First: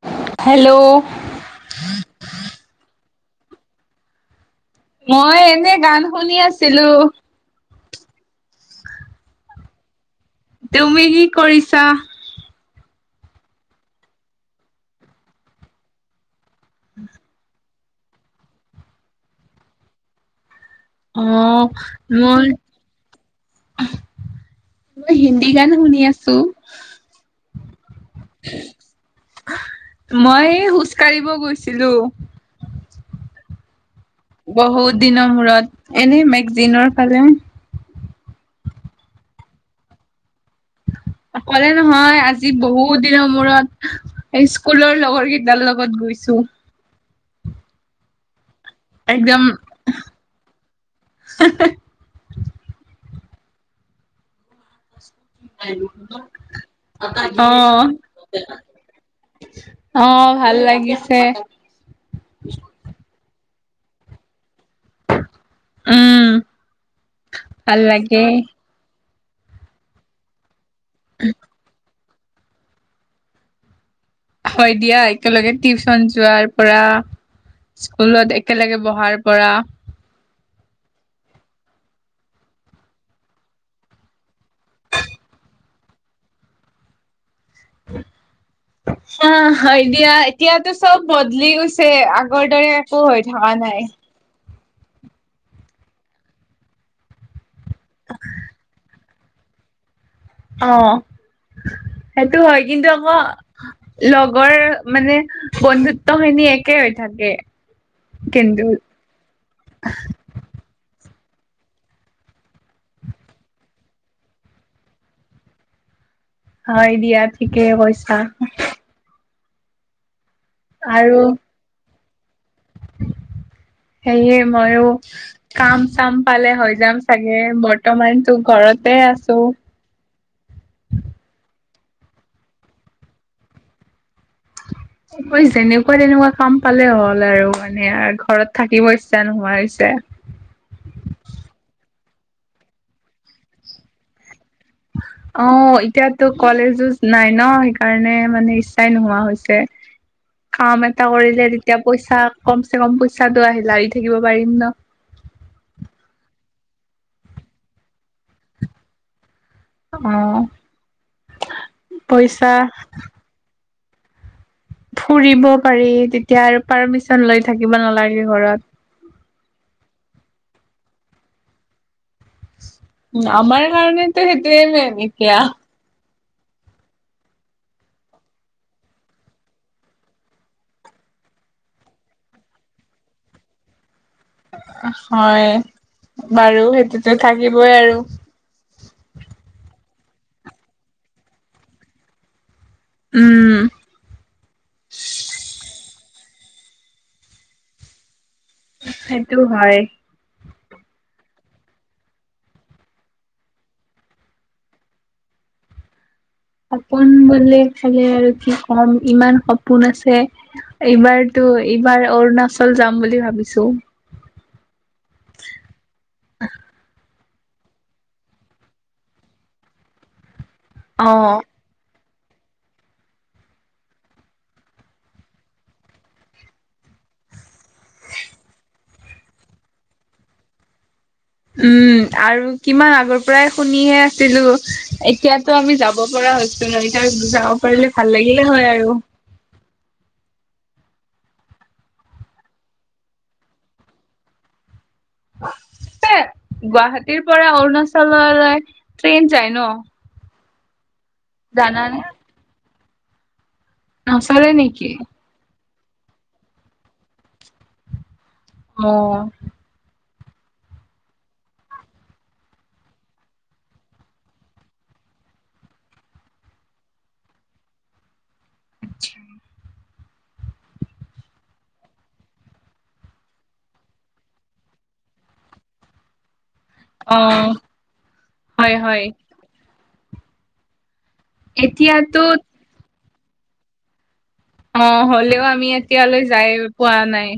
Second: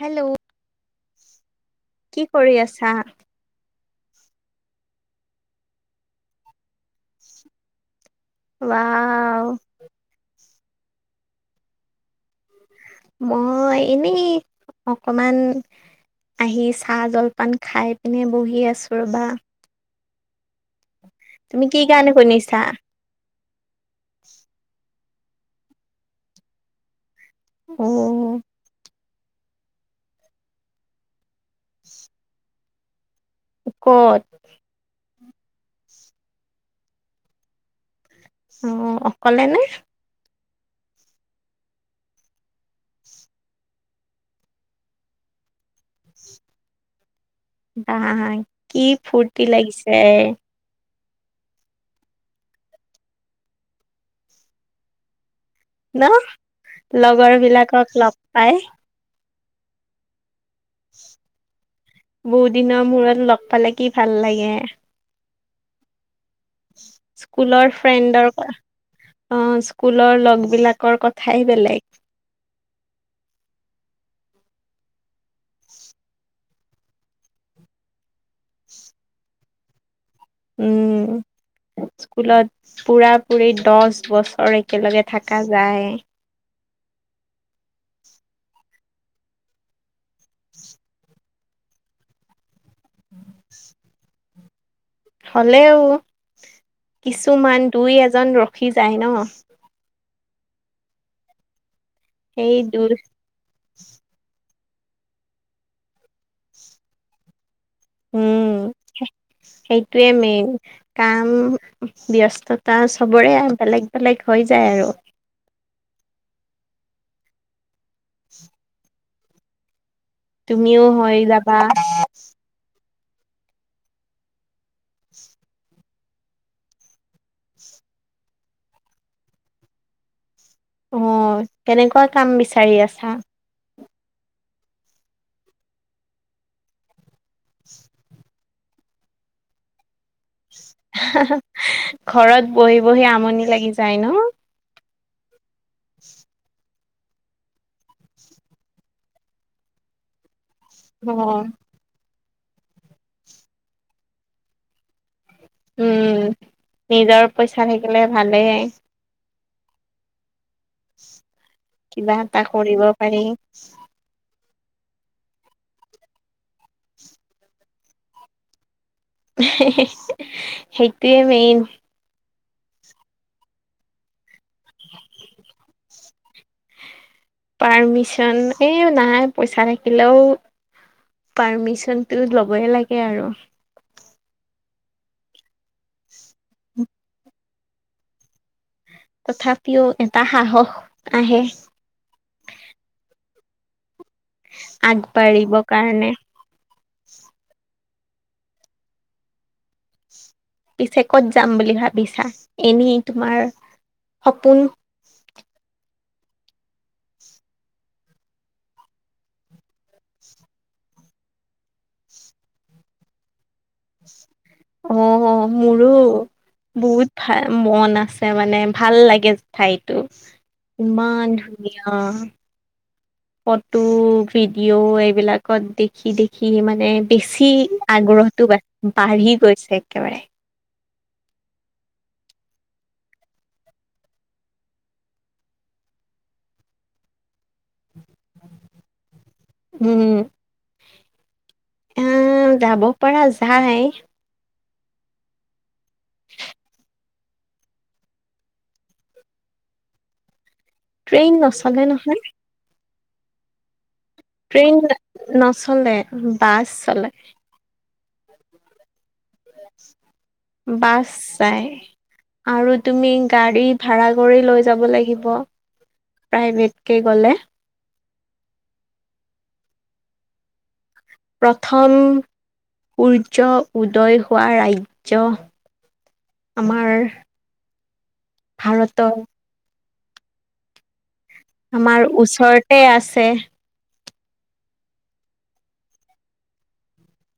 Hello কি কৰি আছা? মই এনেই গান শুনি আছিলোঁ। ৱা তুমি কি কৰিছা? মই এনেই অকমান আহি চাহ জলপান খাই পিনে বহি আছোঁ ৰ'বা। তুমি কি অ', গান মোৰ শুনিছা মই হিন্দী গান শুনি আছোঁ। অ'। মই এই খোজ কাঢ়িব গৈছিলোঁ। ক'ত? বহুত দিনৰ মূৰত, এনেই মেগজিনৰ ফলে। অ', অকলে নে? অকলে নহয়, আজি বহুত দিনৰ মূৰত এই স্কুলৰ লগৰ কেইটাৰ লগত গৈছোঁ। হয়। একদম ন লগৰ বিলাকক অ'। লগ পাই অ', ভাল লাগিছে। বহুত দিনৰ মূৰত লগ পালে, কি ভাল লাগে। উম্। স্কুলৰ ফ্ৰেণ্ডৰ, অ', স্কুলৰ লগ বিলাক। কথাই বেলেগ। হয় দিয়া, একেলগে টিউচন যোৱাৰ পৰা স্কুলত একেলগে বহাৰ পৰা উম্। স্কুলত পুৰা পুৰি দহ বছৰ একেলগে থকা যায়। অ', হয় দিয়া, এতিয়াতো চব ব বলি গৈছে, আগৰ দৰে একো হৈ থকা নাই। হ'লেও, কিছুমান দুই এজন ৰখি যায় ন। অ', সেইটো সেই হয় কিন্তু দুই আকৈ লগৰ মানে বন্ধুত্ব খিনি একে হৈ থাকে। উম্, কিন্তু সেইটোৱে মেইন। কাম, ব্যস্ততা চবৰে বেলেগ বেলেগ হৈ যায় আৰু। হয় দিয়া, ঠিকে কৈছা। তুমিও হৈ আৰু যাবা। সেয়ে ময়ো। কাম চাম পালে হৈ যাম চাগে বৰ্তমান তো ঘৰতে আছো। অ', কেনেকুৱা কাম বিচাৰি আছা। যেনেকুৱা তেনেকুৱা কাম পালে হ'ল আৰু মানে ঘৰত থাকিব ইচ্ছা নোহোৱা হৈছে। ঘৰত বহি বহি আমনি লাগি যায় ন। অ', এতিয়াটো কলেজো নাই ন সেইকাৰণে মানে ইচ্ছাই নোহোৱা হৈছে। কাম এটা অ কৰিলে তেতিয়া পইচা, কম চে কম পইচাটো আহি লাৰি থাকিব পাৰিম ন। উম, নিজৰ পইচা থাকিলে ভালেই। অহ। কিবা এটা কৰিব পাৰি ফুৰিব পাৰি তেতিয়া আৰু পাৰ্মিচন লৈ থাকিব নালাগে ঘৰত। সেইটোৱে মেইন। উ' আমাৰ কাৰণেটো সেইটোৱে মেইন এতিয়া। পাৰ্মিচন, এই নাই পইচা থাকিলেও পাৰ্মিচনটো ল'বই লাগে আৰু হয় বাৰু সেইটোতো থাকিবই আৰু তথাপিও এটা সাহস আহে। উম। আগবাঢ়িব কাৰণে সেইটো হয়। পিছে ক'ত যাম বুলি ভাবিছা এনেই তোমাৰ সপোন সপোন বোলে খালে আৰু কি ক'ম ইমান সপোন আছে। এইবাৰটো, এইবাৰ অৰুণাচল যাম বুলি ভাবিছোঁ। অহ মোৰো বহুত ভাল মন আছে মানে, ভাল লাগে ঠাইতো ইমান অ' ধুনীয়া ফটো ভিডিঅ' এইবিলাকত দেখি দেখি মানে, বেছি আগ্ৰহটো বাঢ়ি বাঢ়ি গৈছে একেবাৰে উম'। আৰু কিমান আগৰ পৰাই শুনিহে আছিলোঁ। এতিয়াটো আমি যাব পৰা হৈছোঁ। ত এবাৰ যাব পাৰিলে ভাল লাগিলে হয় আৰু উম, আহ যাব পৰা যাই। গুৱাহাটীৰ পৰা অৰুণাচললৈ ট্ৰেইন যাই ন। ট্ৰেইন নচলে জানানে নহয়। নচলে ট্ৰেইন নেকি। নচলে বাছ চলে। অহ। বাছ যাই। আৰু তুমি গাড়ী ভাড়া কৰি লৈ যাব লাগিব। প্ৰাইভেটকে গ'লে। আচ্ছা। প্ৰথমে সূৰ্য উদয় হোৱা ৰাজ্য আমাৰ অ' হয় হয় ভাৰতৰ আমাৰ এতিয়াতো ওচৰতে আছে। অ', হ'লেও আমি এতিয়ালৈ যাইয়ে পোৱা নাই।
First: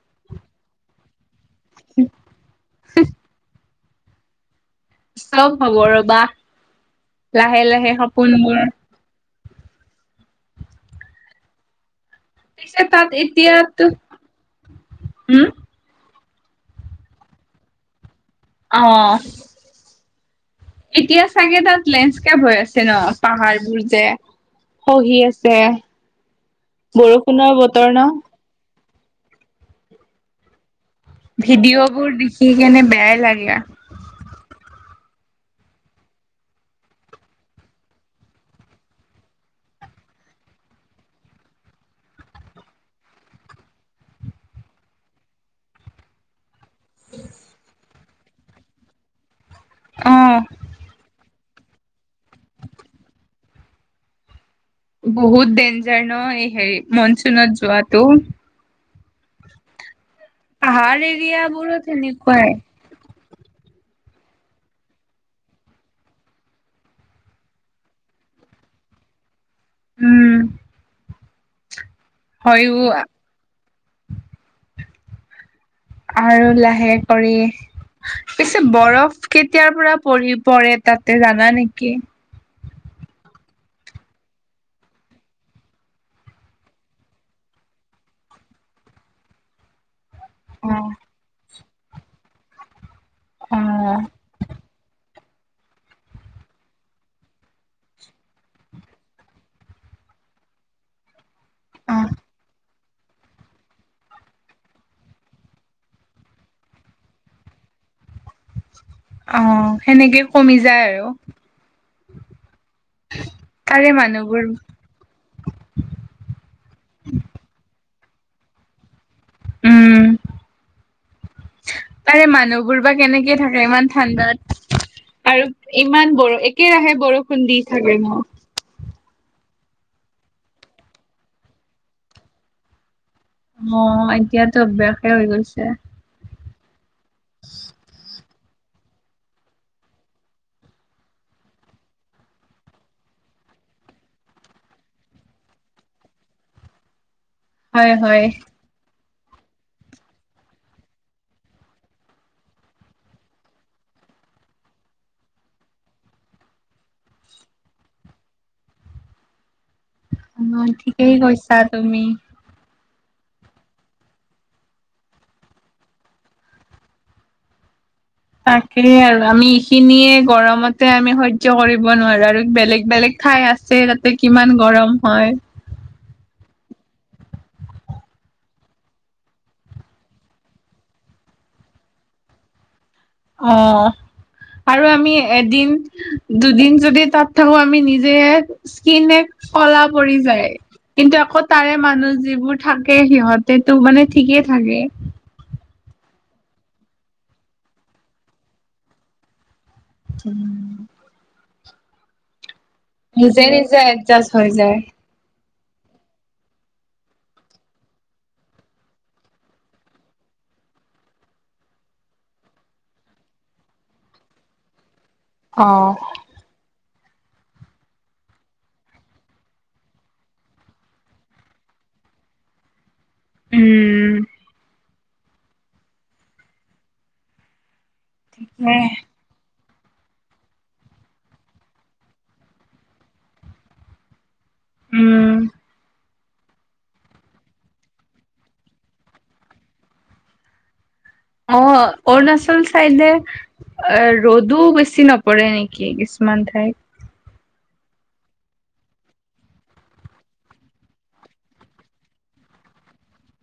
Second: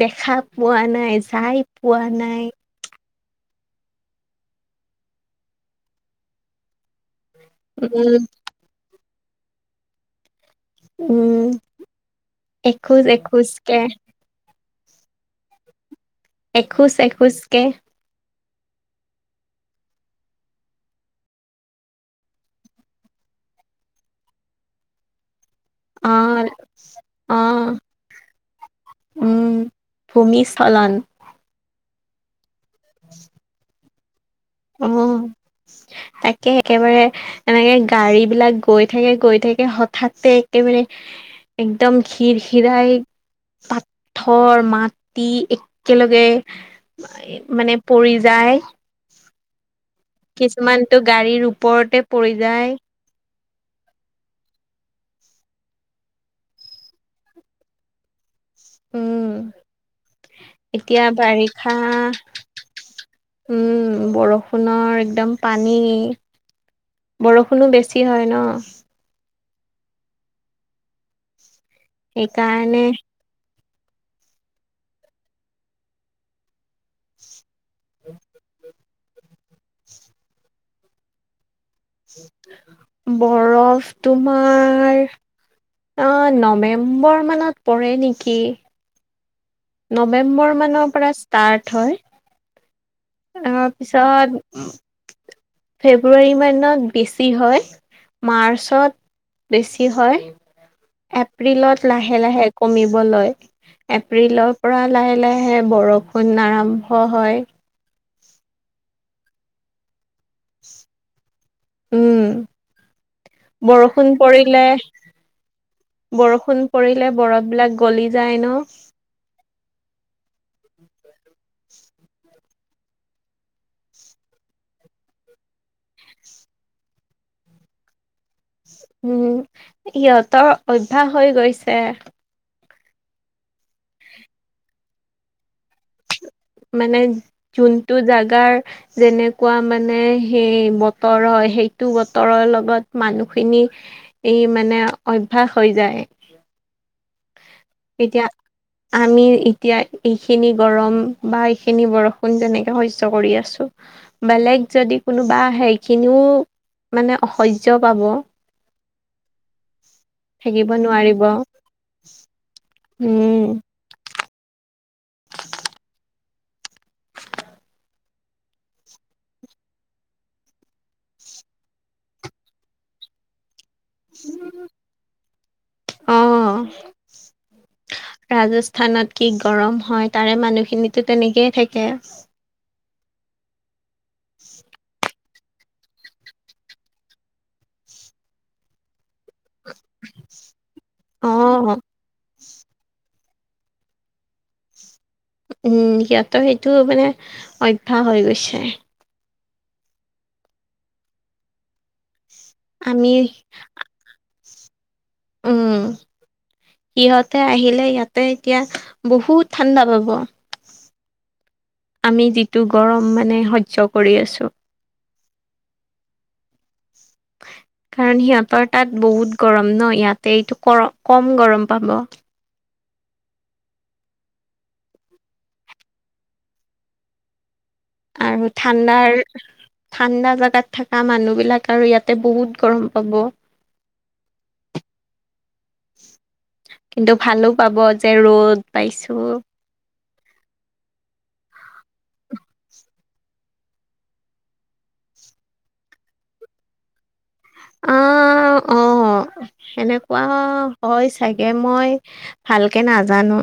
দেখা পোৱা নাই, যাই পোৱা নাই। চব হ'ব ৰবা, লাহে লাহে উম সপোনবোৰ। উম। পিছে এখোজ তাত এখোজকে এতিয়াটো হম? এখোজ এখোজকে। অ'। এতিয়া চাগে তাত লেণ্ডস্কেপ হৈ আছে ন পাহাৰবোৰ যে। খহি আছে অ বৰষুণৰ অ বতৰ ন! উম, ভূমিস্খলন। ভিডিঅ' বোৰ দেখি কেনে বেয়াই লাগে। উম, তাকে একেবাৰে এনেকে গাড়ী বিলাক গৈ থাকে গৈ থাকে হঠাতে একেবাৰে একদম খীৰ খীৰাই পাথৰ মাটি একেলগে মানে পৰি যায়। অ কিছুমানতটো গাড়ীৰ ওপৰতে পৰি যায়। বহুত ডেঞ্জাৰ ন এই হেৰি মনচুনত যোৱাটো। উম, পাহাৰ এতিয়া এৰিয়া বাৰিষা বোৰত সেনেকুৱাই বৰষুণৰ একদম পানী। বৰষুণো বেছি হয় ন। উম। হয়ো সেইকাৰণে আৰু লাহে কৰি পিছে বৰফ কেতিয়াৰ পৰা পৰি পৰে তাতে জানা নেকি? বৰফ তোমাৰ অ', নৱেম্বৰ মানত পৰে নেকি? নৱেম্বৰ অ মানৰ পৰা ষ্টাৰ্ট হয়। অ তাৰপিছত ফেব্ৰুৱাৰী মাহত বেছি হয়। মাৰ্চত বেছি হয়। এপ্ৰিলত অ লাহে লাহে কমিব লয়। এপ্ৰিলৰ পৰা লাহে লাহে বৰষুণ আৰম্ভ হয়। অ', সেনেকে কমি যায় আৰু। উম, তাৰে বৰষুণ মানুহবোৰ পৰিলে বৰষুণ পৰিলে বৰফবিলাক গলি যায় ন! উম [inaudible] তাৰে মানুহবোৰ বা কেনেকে থাকে ইমান ঠাণ্ডাত। আৰু ইমান বৰ একেৰাহে বৰষুণ দি থাকে ন। উম, সিহঁতৰ অভ্যাস হৈ গৈছে। অ', এতিয়াতো অভ্যাসে হৈ গৈছে। মানে যোনটো জাগাৰ যেনেকুৱা মানে সেই বতৰ হয় সেইটো বতৰৰ লগত মানুহখিনি এই মানে অভ্যাস হৈ যায়। হয় এতিয়া হয়। আমি এতিয়া এইখিনি গৰম বা এইখিনি বৰষুণ তেনেকে সহ্য কৰি আছো। বেলেগ যদি কোনোবা সেইখিনিও মানে অসহ্য পাব। [inaudible] অ', ঠিকেই নোৱাৰিব কৈছা তুমি। উম। তাকেই আৰু আমি এইখিনিয়ে গৰমতে আমি সহ্য কৰিব নোৱাৰো আৰু বেলেগ বেলেগ ঠাই আছে তাতে কিমান গৰম হয়। অ'। ৰাজস্থানত কি গৰম হয় তাৰে মানুহখিনো তেনেকেই থাকে। অ', আৰু আমি এদিন দুদিন যদি তাত থাকো আমি নিজে স্কিনে কলা পৰি যায়, কিন্তু অ আকৌ তাৰে মানুহ যিবোৰ থাকে সিহঁত হেটো মানে ঠিকে থাকে। উম, সিহঁতৰ সেইটো মানে অভ্যাস হৈ গৈছে। উম, আমি নিজে নিজে এডজাষ্ট হৈ যায়। উম, সিহঁতে আহিলে ইয়াতে এতিয়া বহুত ঠাণ্ডা পাব আমি যিটো গৰম মানে সহ্য কৰি আছোঁ। অ', কাৰণ সিহঁতৰ তাত বহুত গৰম ন' ইয়াতে এইটো ক কম গৰম পাব। উম, আৰু ঠাণ্ডাৰ ঠাণ্ডা জাগাত থকা মানুহ বিলাক আৰু ইয়াতে বহুত গৰম পাব উম, কিন্তু ভালো পাব যে ৰ'দ পাইছোঁ। অ', অৰুণাচল চাইডে এ ৰ'দো বেছি নপৰে নেকি কিছুমান ঠাইত? অ', অ', সেনেকুৱা হয় চাগে মই ভালকে নাজানো।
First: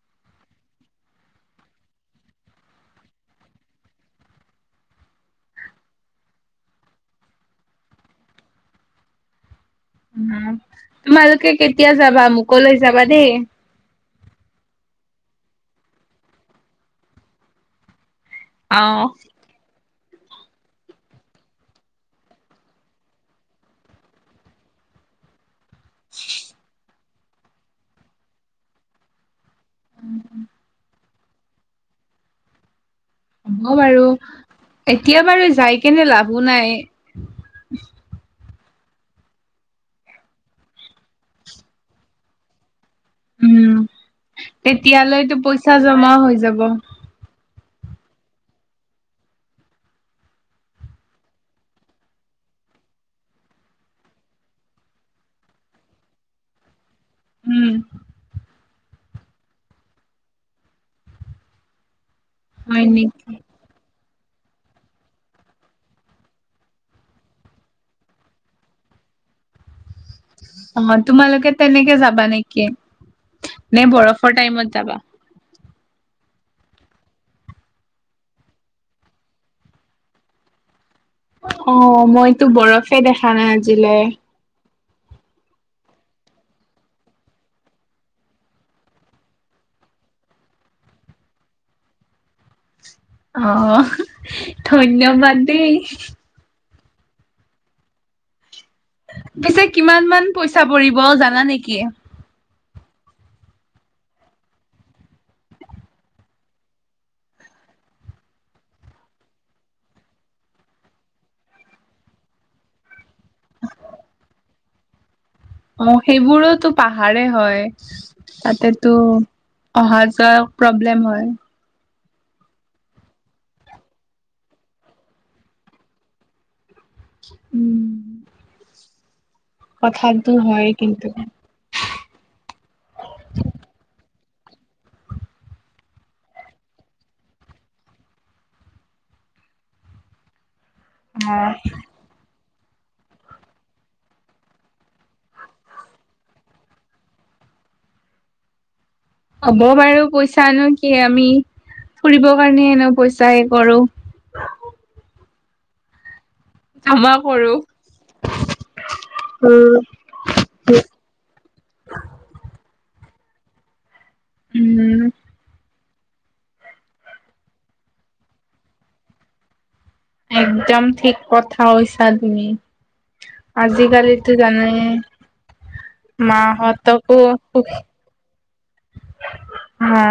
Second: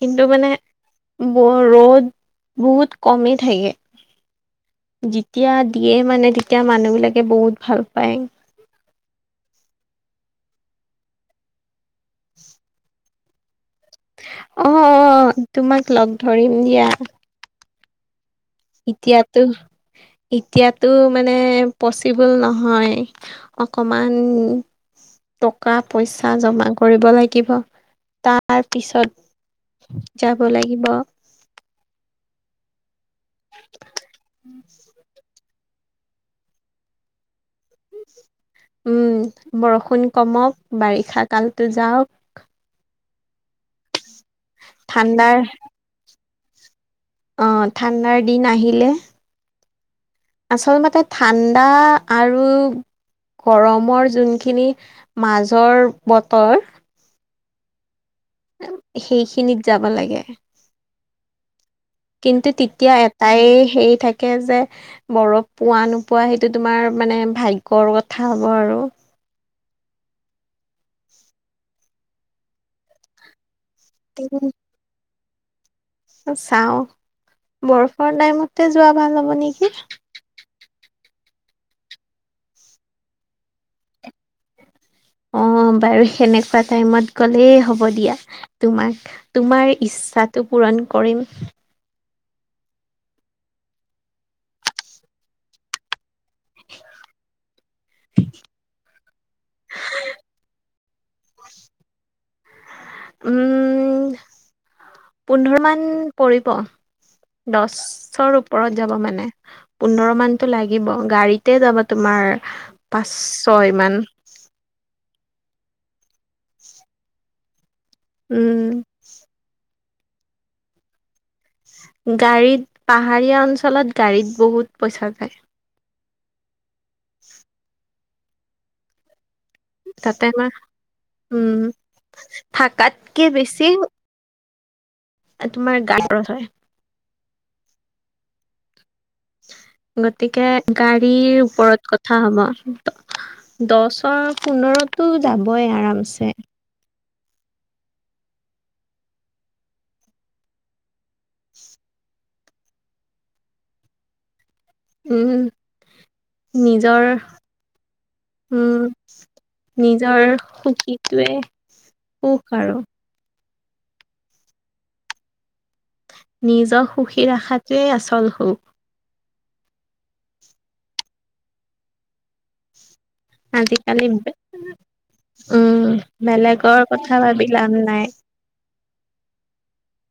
কিন্তু মানে ৰ'দ বহুত কমি থাকে। যেতিয়া দিয়ে মানে তেতিয়া মানুহ বিলাকে বহুত ভাল পায়। উম, তোমালোকে কেতিয়া যাবা? মোকো লৈ যাবা দেই। অ', অ', অ', তোমাক লগ ধৰিম দিয়া। অ', এতিয়াতো এতিয়াতো মানে পচিবল নহয়। অকমান টকা পইচা জমা কৰিব লাগিব, তাৰ পিছত যাব লাগিব। হ'ব বাৰু, এতিয়া বাৰু যায় কেনে লাভো নাই। উম, বৰষুণ কমক বাৰিষা কালতো যাওক। উম, তেতিয়ালৈতো ঠাণ্ডাৰ পইচা জমা হৈ যাব। অ', ঠাণ্ডাৰ দিন আহিলে আচলতে ঠাণ্ডা আৰু গৰমৰ যোনখিনি মাজৰ বতৰ উম, সেইখিনিত যাবা লাগে। কিন্তু হয় তেতিয়া নেকি? এটাই হেৰি থাকে থাকে যে বৰফ পোৱা নোপোৱা সেইটো তোমাৰ মানে ভাগ্যৰ কথা হ'ব আৰু অ', তোমালোকে তেনেকে যাবা নেকি নেকি? নে বৰফৰ টাইমত যাবা? অ', চাওঁ, বৰফৰ টাইমতে যোৱা ভাল হ'ব নেকি। অ', মইতো বৰফে দেখা নাই আজিলৈ। অ', বাৰু সেনেকুৱা টাইমত গ'লেই হ'ব দিয়া। তোমাক তোমাৰ ইচ্ছাটো পূৰণ কৰিম। অ', ধন্যবাদ দেই। পিছে কিমান মান পইচা পৰিব জানা নেকি? উম, পোন্ধৰ মান পৰিব। দশৰ ওপৰত যাব মানে পোন্ধৰ মানটো লাগিব, গাড়ীতে যাব তোমাৰ পাঁচ ছয়মান অ', সেইবোৰোতো পাহাৰে হয়। উম। তাতেতো অহা যোৱা প্ৰব্লেম হয়। গাড়ীত পাহাৰীয়া অঞ্চলত গাড়ীত বহুত পইচা যায়। উম। তাতে কথাটো আমাৰ হয় কিন্তু উম থাকাতকে বেছি তোমাৰ গাতত হয়। গতিকে অ গাড়ীৰ ওপৰত হা হ'ব দছৰ পোন্টোযাবই আৰামছে। হ'ব বাৰু পইচানো কি আমি ফুৰিবৰ কাৰণে হেনো পইচা হে কৰো। উম। নিজৰ জমা কৰো উম নিজৰ সুখী য়ে সুখ আৰু। উম। নিজৰ সুখী ৰাখাটোৱে আচল সুখ। একদম ঠিক কথা কৈছা তুমি। [inaudible] আজিকালিটো জানেয়ে। উম মা বেলেগৰ কথা হতকো ভাবি লাভ নাই হা